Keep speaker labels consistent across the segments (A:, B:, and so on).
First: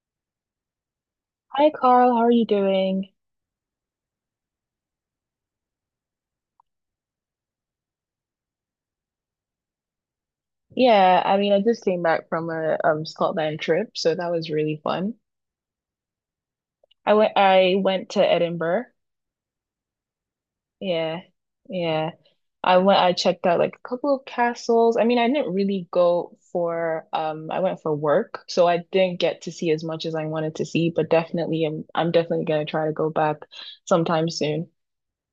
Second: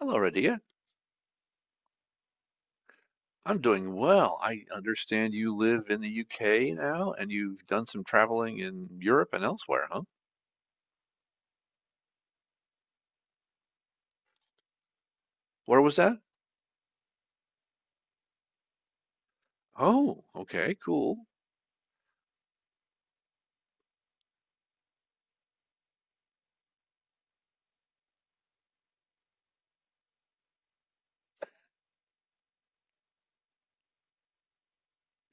A: Hello, Radia.
B: Hi Carl, how are you doing?
A: I'm doing well. I understand you live in the UK now and you've done some traveling in Europe and elsewhere, huh?
B: Yeah, I mean, I just came back from a Scotland trip, so that was really fun.
A: Where was that?
B: I went to Edinburgh.
A: Oh, okay,
B: Yeah.
A: cool.
B: Yeah. I checked out like a couple of castles. I mean, I didn't really go for I went for work, so I didn't get to see as much as I wanted to see, but definitely I'm definitely gonna try to go back sometime soon.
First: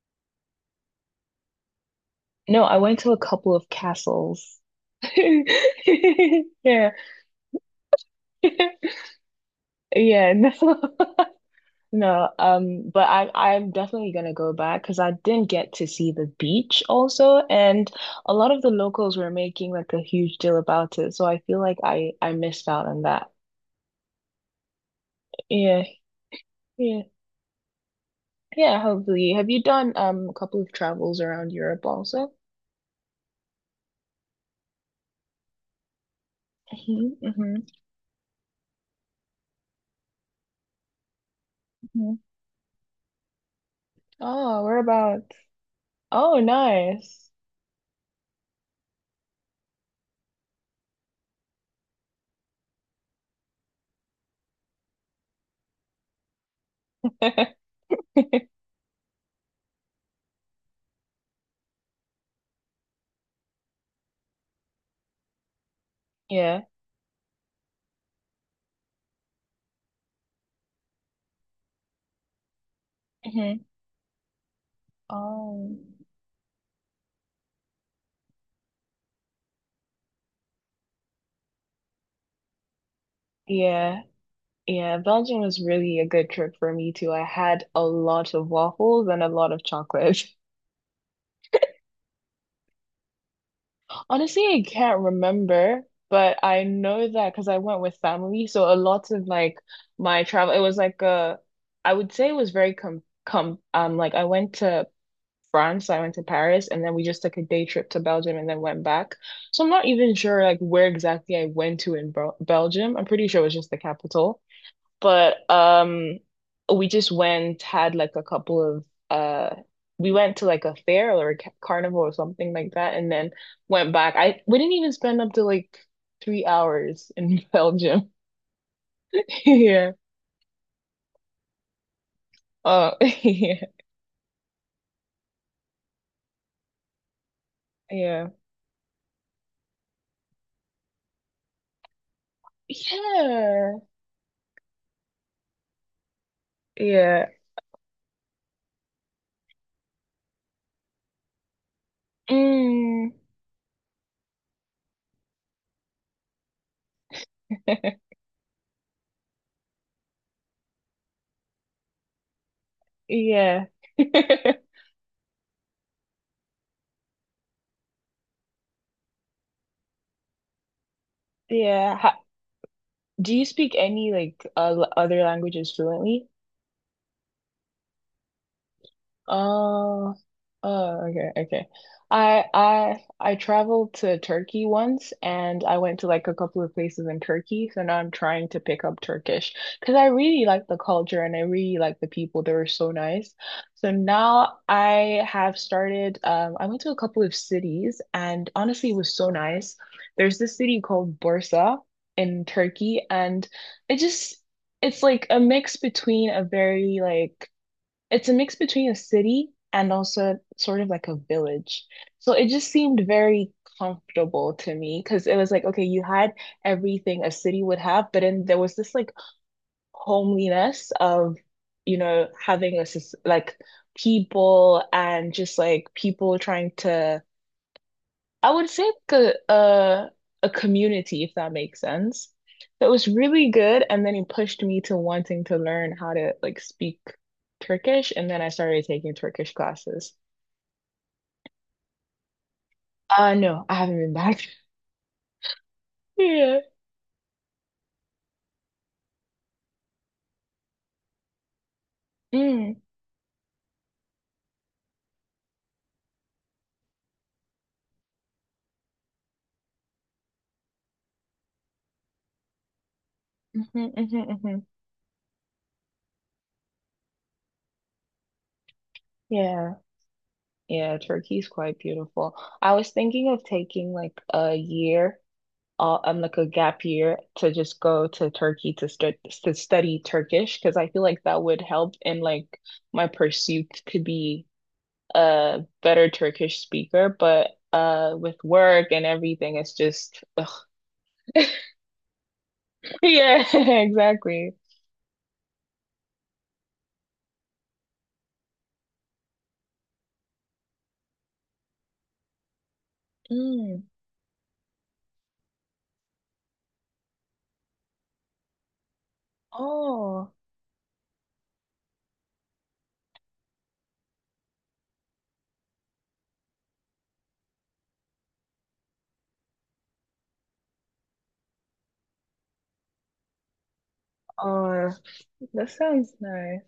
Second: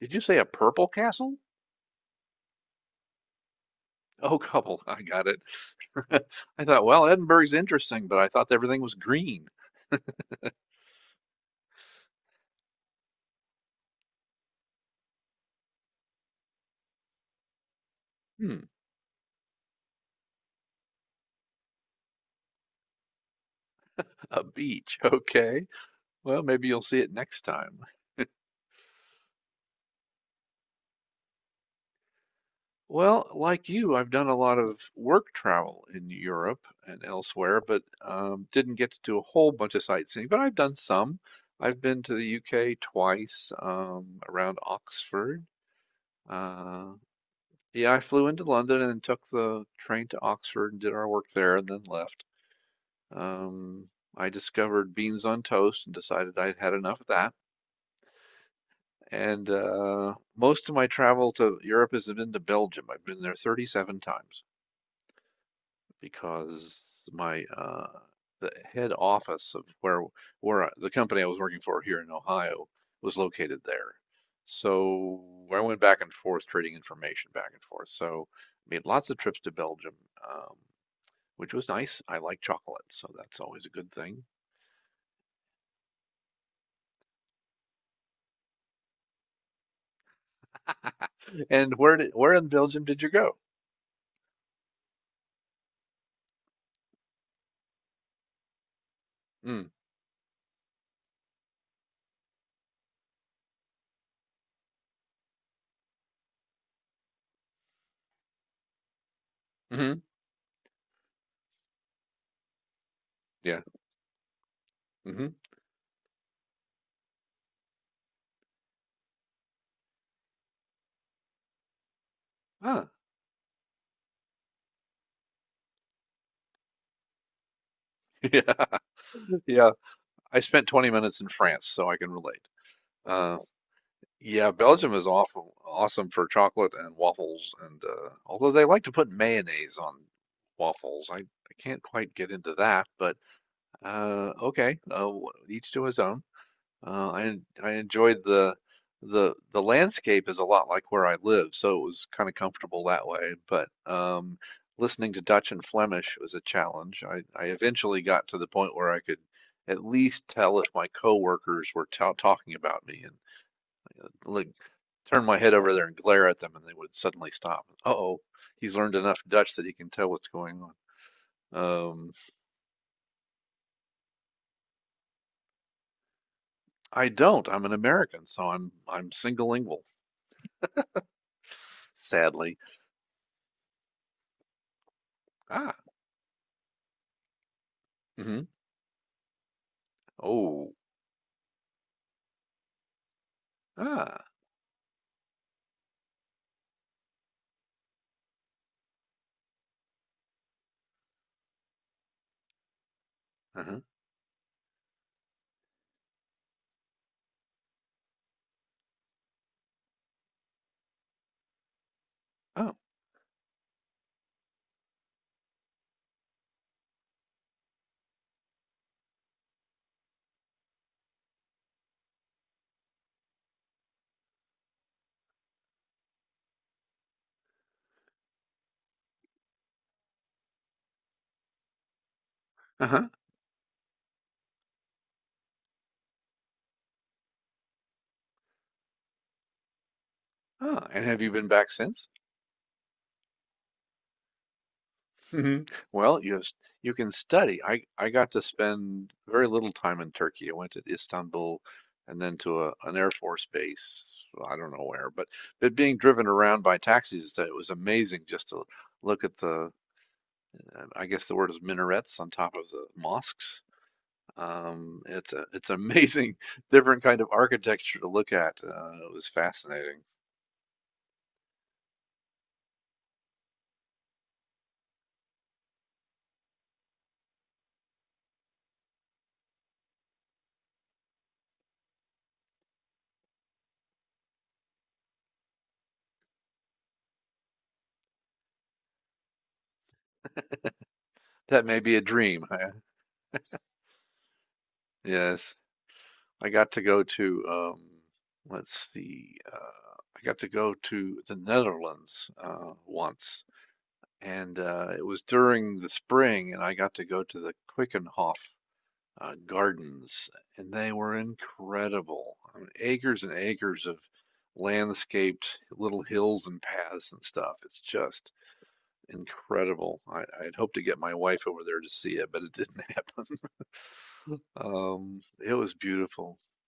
A: Did you say a purple castle?
B: No, I went to a couple of
A: Oh,
B: castles.
A: couple, I got it. I thought,
B: Yeah.
A: well, Edinburgh's interesting, but I thought everything was green.
B: Yeah, no. No, but I'm definitely gonna go back because I didn't get to see the beach also, and a lot of
A: Hmm,
B: the locals were making like a huge deal about it, so I feel like I missed out on that.
A: a beach. Okay.
B: Yeah,
A: Well, maybe you'll see
B: yeah,
A: it next time.
B: yeah. Hopefully, have you done a couple of travels around Europe also?
A: Well, like you, I've done a lot of work travel in Europe and
B: Hmm. Hmm.
A: elsewhere, but didn't get to do a whole bunch of sightseeing. But I've done some. I've been to
B: Hmm.
A: the UK twice, around
B: Oh, whereabouts?
A: Oxford.
B: Oh,
A: Uh,
B: nice.
A: yeah, I flew into London and took the train to Oxford and did our work there and then left. Um, I discovered beans on toast and decided I'd had enough of that. And most of my travel to Europe has been to Belgium. I've been there 37 times,
B: Yeah.
A: because my the head office of where the company I was working for here in Ohio was located
B: Hmm.
A: there. So I
B: Oh,
A: went back and forth trading information back and forth. So I made lots of trips to Belgium, um, which was nice. I like chocolate, so that's always a good
B: yeah.
A: thing.
B: Yeah, Belgium was really a good trip for me too. I had a lot of waffles and a lot of chocolate.
A: And where in Belgium did you go?
B: Honestly, I can't remember, but I know that because I went with family. So a lot of like
A: Mm,
B: my travel, it was like a, I would say it was very com com like I went to France, I went to Paris, and then we just took a day trip to Belgium and then went back. So I'm not
A: hmm,
B: even sure like where exactly I went to in Belgium. I'm pretty sure it was
A: yeah,
B: just the capital.
A: hmm,
B: But we just went, had like a couple of we went to like a fair or a carnival or something like
A: ah,
B: that and then went back. I We didn't even spend up to like 3 hours in Belgium.
A: yeah, yeah.
B: Yeah.
A: I spent 20 minutes in France, so I can relate.
B: Oh,
A: Um,
B: yeah.
A: Yeah, Belgium is awesome for chocolate and waffles, and
B: Yeah. Yeah.
A: although they like to put mayonnaise on waffles, I can't quite get into that. But okay, each to his own.
B: Yeah.
A: I enjoyed the the landscape is a lot like where I live, so it was kind of comfortable that
B: Mm.
A: way. But listening to Dutch and Flemish was a challenge. I eventually got to the point where I could at least tell if my coworkers were ta talking about me. And.
B: Yeah.
A: Like turn my head over there and glare at them, and they would suddenly stop. Uh-oh, he's learned enough Dutch that he can tell what's going on.
B: Yeah.
A: Um,
B: Do you speak any like other languages fluently?
A: I don't. I'm an American, so I'm single lingual,
B: Oh, oh, okay, okay.
A: sadly.
B: I traveled to Turkey once and
A: Ah,
B: I went to like a couple of places in Turkey, so now I'm
A: mm-hmm.
B: trying to pick up Turkish because I really like
A: Oh,
B: the culture and I really like the people. They were so nice. So
A: ah,
B: now I have started I went to a couple of cities and honestly it was so nice. There's this city called Bursa in Turkey and
A: uh-huh,
B: it just it's like a mix between a very like it's a mix between a city and also sort of like a village. So it just
A: oh,
B: seemed very comfortable to me because it was like, okay, you had everything a city would have, but then there was this like homeliness of, you know, having like people and just like people trying to I would say like a community, if that makes sense. That
A: uh-huh,
B: was really good, and then he pushed me to wanting to learn how to like speak Turkish, and then I started taking Turkish classes.
A: ah. And have you been back since?
B: Uh, no, I haven't been back.
A: Hmm. Well,
B: Yeah.
A: you can study. I got to spend very little time in Turkey. I went to Istanbul and then to a,
B: Mm.
A: an Air Force base. Well, I don't know where, but being driven around by taxis, it was amazing just to look at the, I guess the word is minarets on top of the mosques.
B: Hmm. Hmm. Hmm.
A: It's amazing, different kind of architecture to look at. It was
B: Yeah.
A: fascinating.
B: Yeah, Turkey's quite beautiful. I was thinking of taking like a year like a gap year to just go to Turkey to start to study Turkish because I feel like that would help in like my pursuit to be a better Turkish speaker. But with work and everything, it's just ugh.
A: That may be a dream.
B: Yeah, exactly.
A: Yes. I got to go to let's see, I got to go to the Netherlands once,
B: Mm.
A: and it was during the spring, and I got to go to the Quickenhof Gardens,
B: Oh,
A: and they were incredible. I mean, acres and acres of landscaped little hills and paths and stuff. It's just incredible. I'd hoped to get my wife over there to see it, but it didn't happen.
B: oh,
A: It
B: that
A: was
B: sounds
A: beautiful.
B: nice.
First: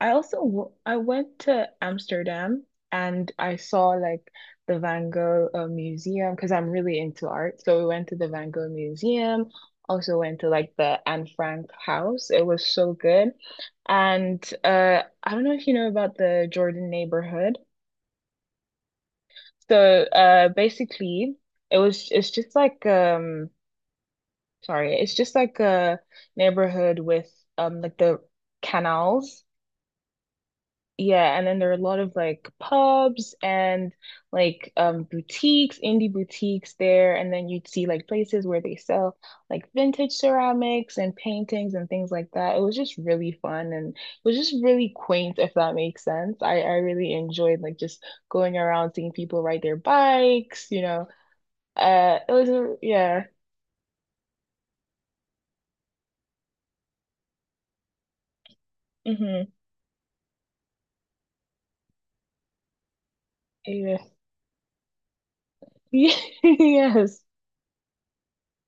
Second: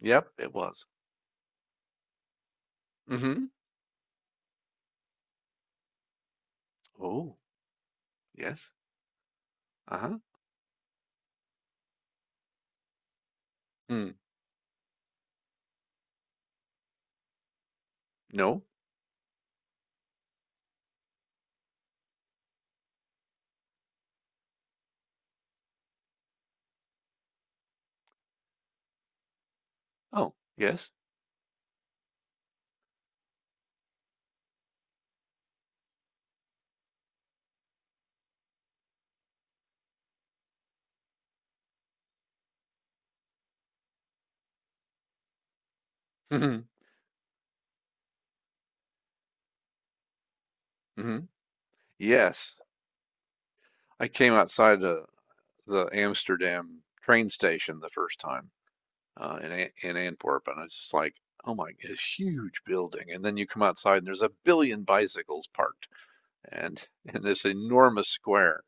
B: I
A: Yep,
B: also
A: it
B: w
A: was.
B: I went to Amsterdam and
A: Hmm.
B: I saw like the Van Gogh Museum because I'm really into
A: Oh,
B: art. So we went to the Van Gogh
A: yes.
B: Museum,
A: Uh-huh.
B: also went to like the Anne Frank house. It was so good.
A: Hmm.
B: And I don't know if you know about the Jordan neighborhood.
A: No.
B: So basically, it's just like sorry, it's just like a neighborhood with like the canals.
A: Oh, yes.
B: Yeah, and then there are a lot of like pubs and like boutiques, indie boutiques there, and then you'd see like places where they sell like vintage ceramics and paintings and things like that. It was just really fun and it was just really quaint, if that makes sense.
A: Mhm.
B: I really enjoyed like just going around seeing people ride their bikes, you know.
A: Mhm.
B: It was
A: Yes.
B: a, yeah.
A: I came outside the Amsterdam train station the first time,
B: Mm-hmm.
A: in Antwerp, and I was just like, oh my, this huge building. And then you come outside, and
B: Yeah.
A: there's a billion bicycles parked, and in
B: Yes.
A: this enormous square.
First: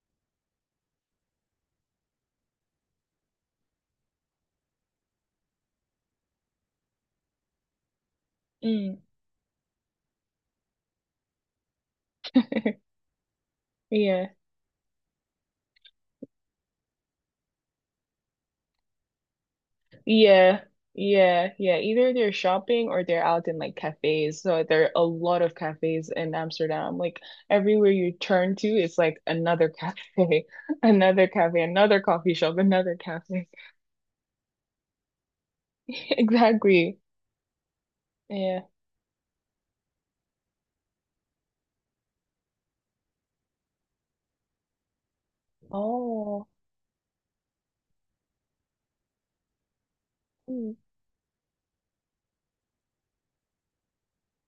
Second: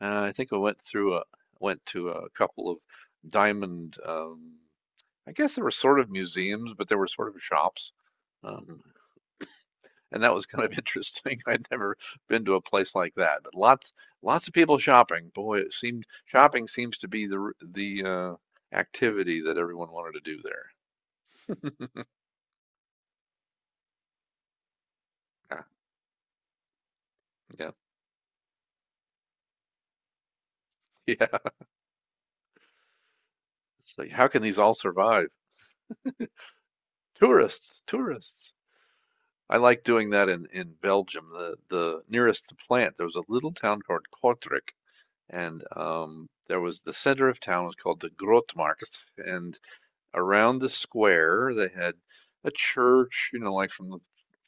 A: And I think I went through a went to a couple of diamond, I guess there were sort of museums, but there were sort of shops. Um,
B: Mm.
A: and that was kind of interesting. I'd never been to a place like that, but
B: Yeah.
A: lots of people shopping. Boy, it seemed shopping seems to be the activity that everyone wanted to do
B: Yeah,
A: there.
B: yeah, yeah. Either they're shopping or they're out in like cafes. So there are a lot of
A: Yeah,
B: cafes in Amsterdam. Like
A: yeah,
B: everywhere you turn to, it's like another cafe, another
A: yeah.
B: cafe, another coffee shop, another cafe.
A: It's like, how can these all survive?
B: Exactly.
A: Tourists, tourists.
B: Yeah.
A: I like doing that in Belgium. The nearest plant there was a little town called Kortrijk, and
B: Oh.
A: the center of town was called the Grootmarkt, and around the
B: Mm.
A: square they had a church, you know, like from the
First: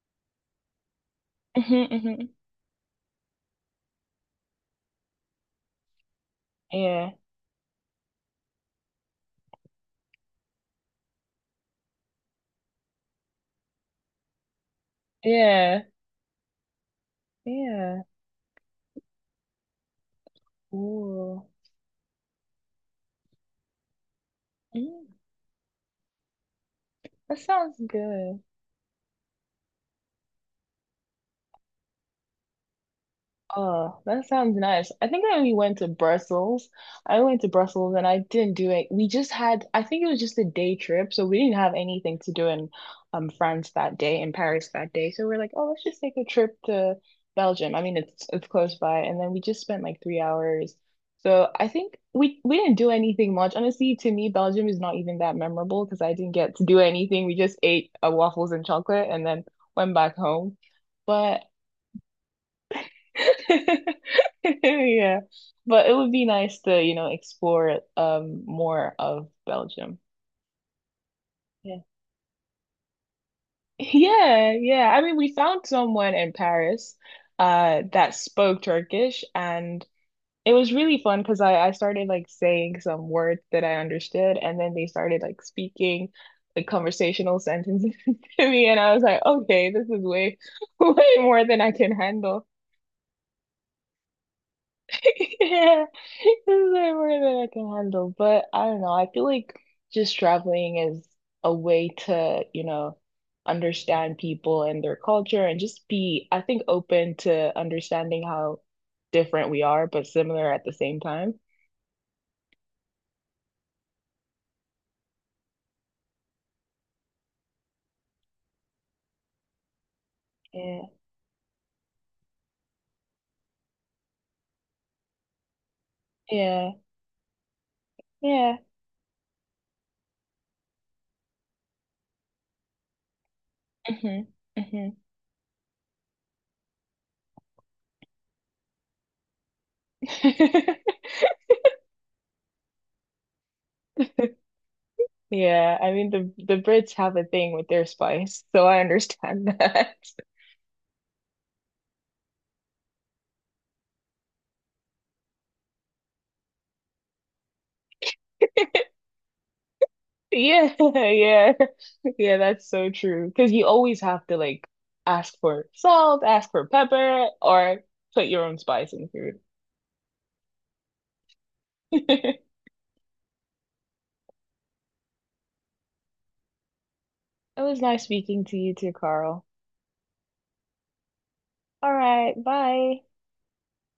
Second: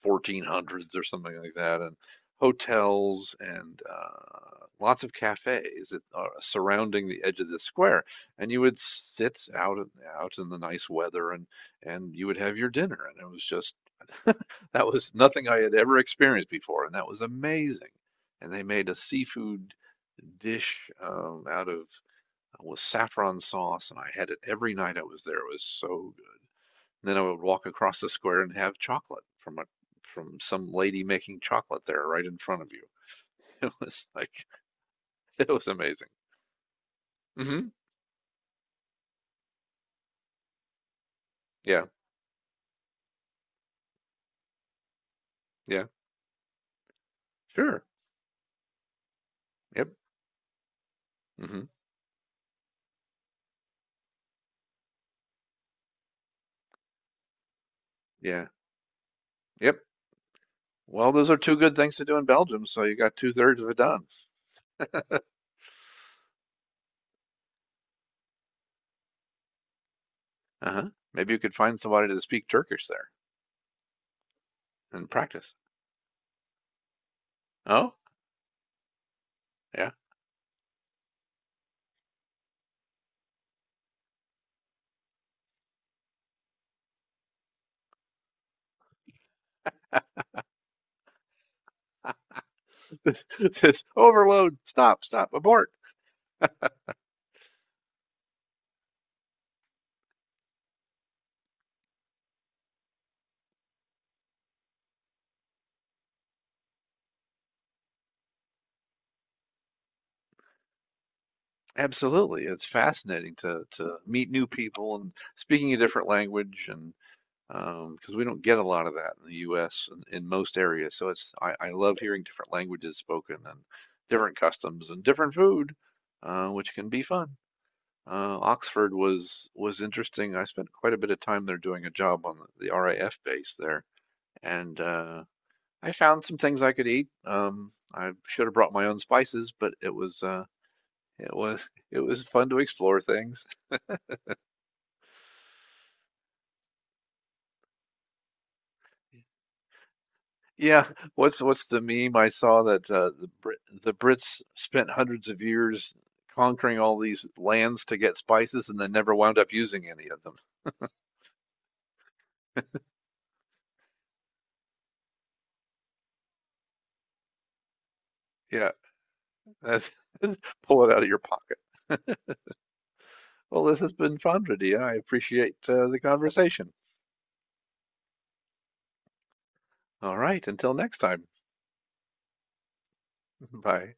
A: 1400s or something like that,
B: Mhm,
A: and
B: mhm.
A: hotels and lots of cafes that surrounding
B: Yeah.
A: the edge of the square. And you would sit out and out in the nice weather, and you would have your dinner. And it was just that was nothing I had
B: Yeah.
A: ever experienced before, and that was amazing.
B: Yeah.
A: And they made a seafood dish,
B: Ooh.
A: out of with saffron sauce, and I had it every night I
B: Mm.
A: was there. It was so then I
B: That
A: would walk
B: sounds
A: across the square
B: good.
A: and have chocolate from a from some lady making chocolate there right in front of you. It
B: Oh,
A: was
B: that
A: like
B: sounds nice. I think I
A: it
B: only
A: was
B: went to
A: amazing.
B: Brussels. I went to
A: Hmm.
B: Brussels and I didn't do it. We just had, I think it was just a day trip, so we didn't have
A: Yeah.
B: anything to do in France that day, in Paris that day. So we're like, oh, let's
A: Yeah.
B: just take a trip to Belgium. I
A: Sure.
B: mean, it's close by, and then we just spent
A: Yep.
B: like 3 hours. So
A: Hmm.
B: I think we didn't do anything much. Honestly, to me, Belgium is not even that memorable because I didn't get to do anything. We just ate
A: Yeah.
B: waffles and chocolate and then
A: Yep.
B: went back home.
A: Well, those are
B: But
A: two good things to do in Belgium, so you got two-thirds of it done.
B: yeah. But it would be nice to, you know, explore more of Belgium.
A: Uh-huh. Maybe you could find
B: Yeah.
A: somebody to speak Turkish there
B: Yeah, yeah. I
A: and
B: mean, we
A: practice.
B: found someone in Paris
A: Oh,
B: that spoke Turkish and
A: yeah.
B: it was really fun because I started like saying some words that I understood and then they started like speaking like conversational sentences to me and I was like, okay, this is way way more than I can handle.
A: This, this overload. Stop, stop, abort.
B: Yeah, it's way more than I can handle. But I don't know. I feel like just traveling is a way to, you know, understand people and their culture and just be, I think, open to understanding how different we are, but similar at the same time.
A: Absolutely. It's fascinating to meet new people and speaking a different language, and because we don't get a lot of that in the U.S. In most
B: Yeah.
A: areas. So it's I love hearing different languages spoken and different customs and different food,
B: Yeah.
A: which can be fun.
B: Yeah.
A: Oxford was interesting. I spent quite a bit of time there doing a job on the RAF base there,
B: Hmm.
A: and
B: Hmm.
A: I found some things I could eat. I should have brought my own spices, but it was it was it was fun to explore things.
B: Yeah. I mean, the Brits have a thing with their spice, so I understand that.
A: Yeah, what's the meme I saw that the Brits spent hundreds of years conquering all these lands to get spices and then never wound up using any of them.
B: Yeah, yeah. Yeah, that's so true. Because you always have to like ask for salt, ask for pepper, or put your own
A: Yeah,
B: spice in food.
A: that's, pull it out of your pocket. Well, this has been fun, Radia. I appreciate the conversation.
B: It was nice speaking to you too, Carl.
A: All right, until next time.
B: All right, bye.
A: Bye.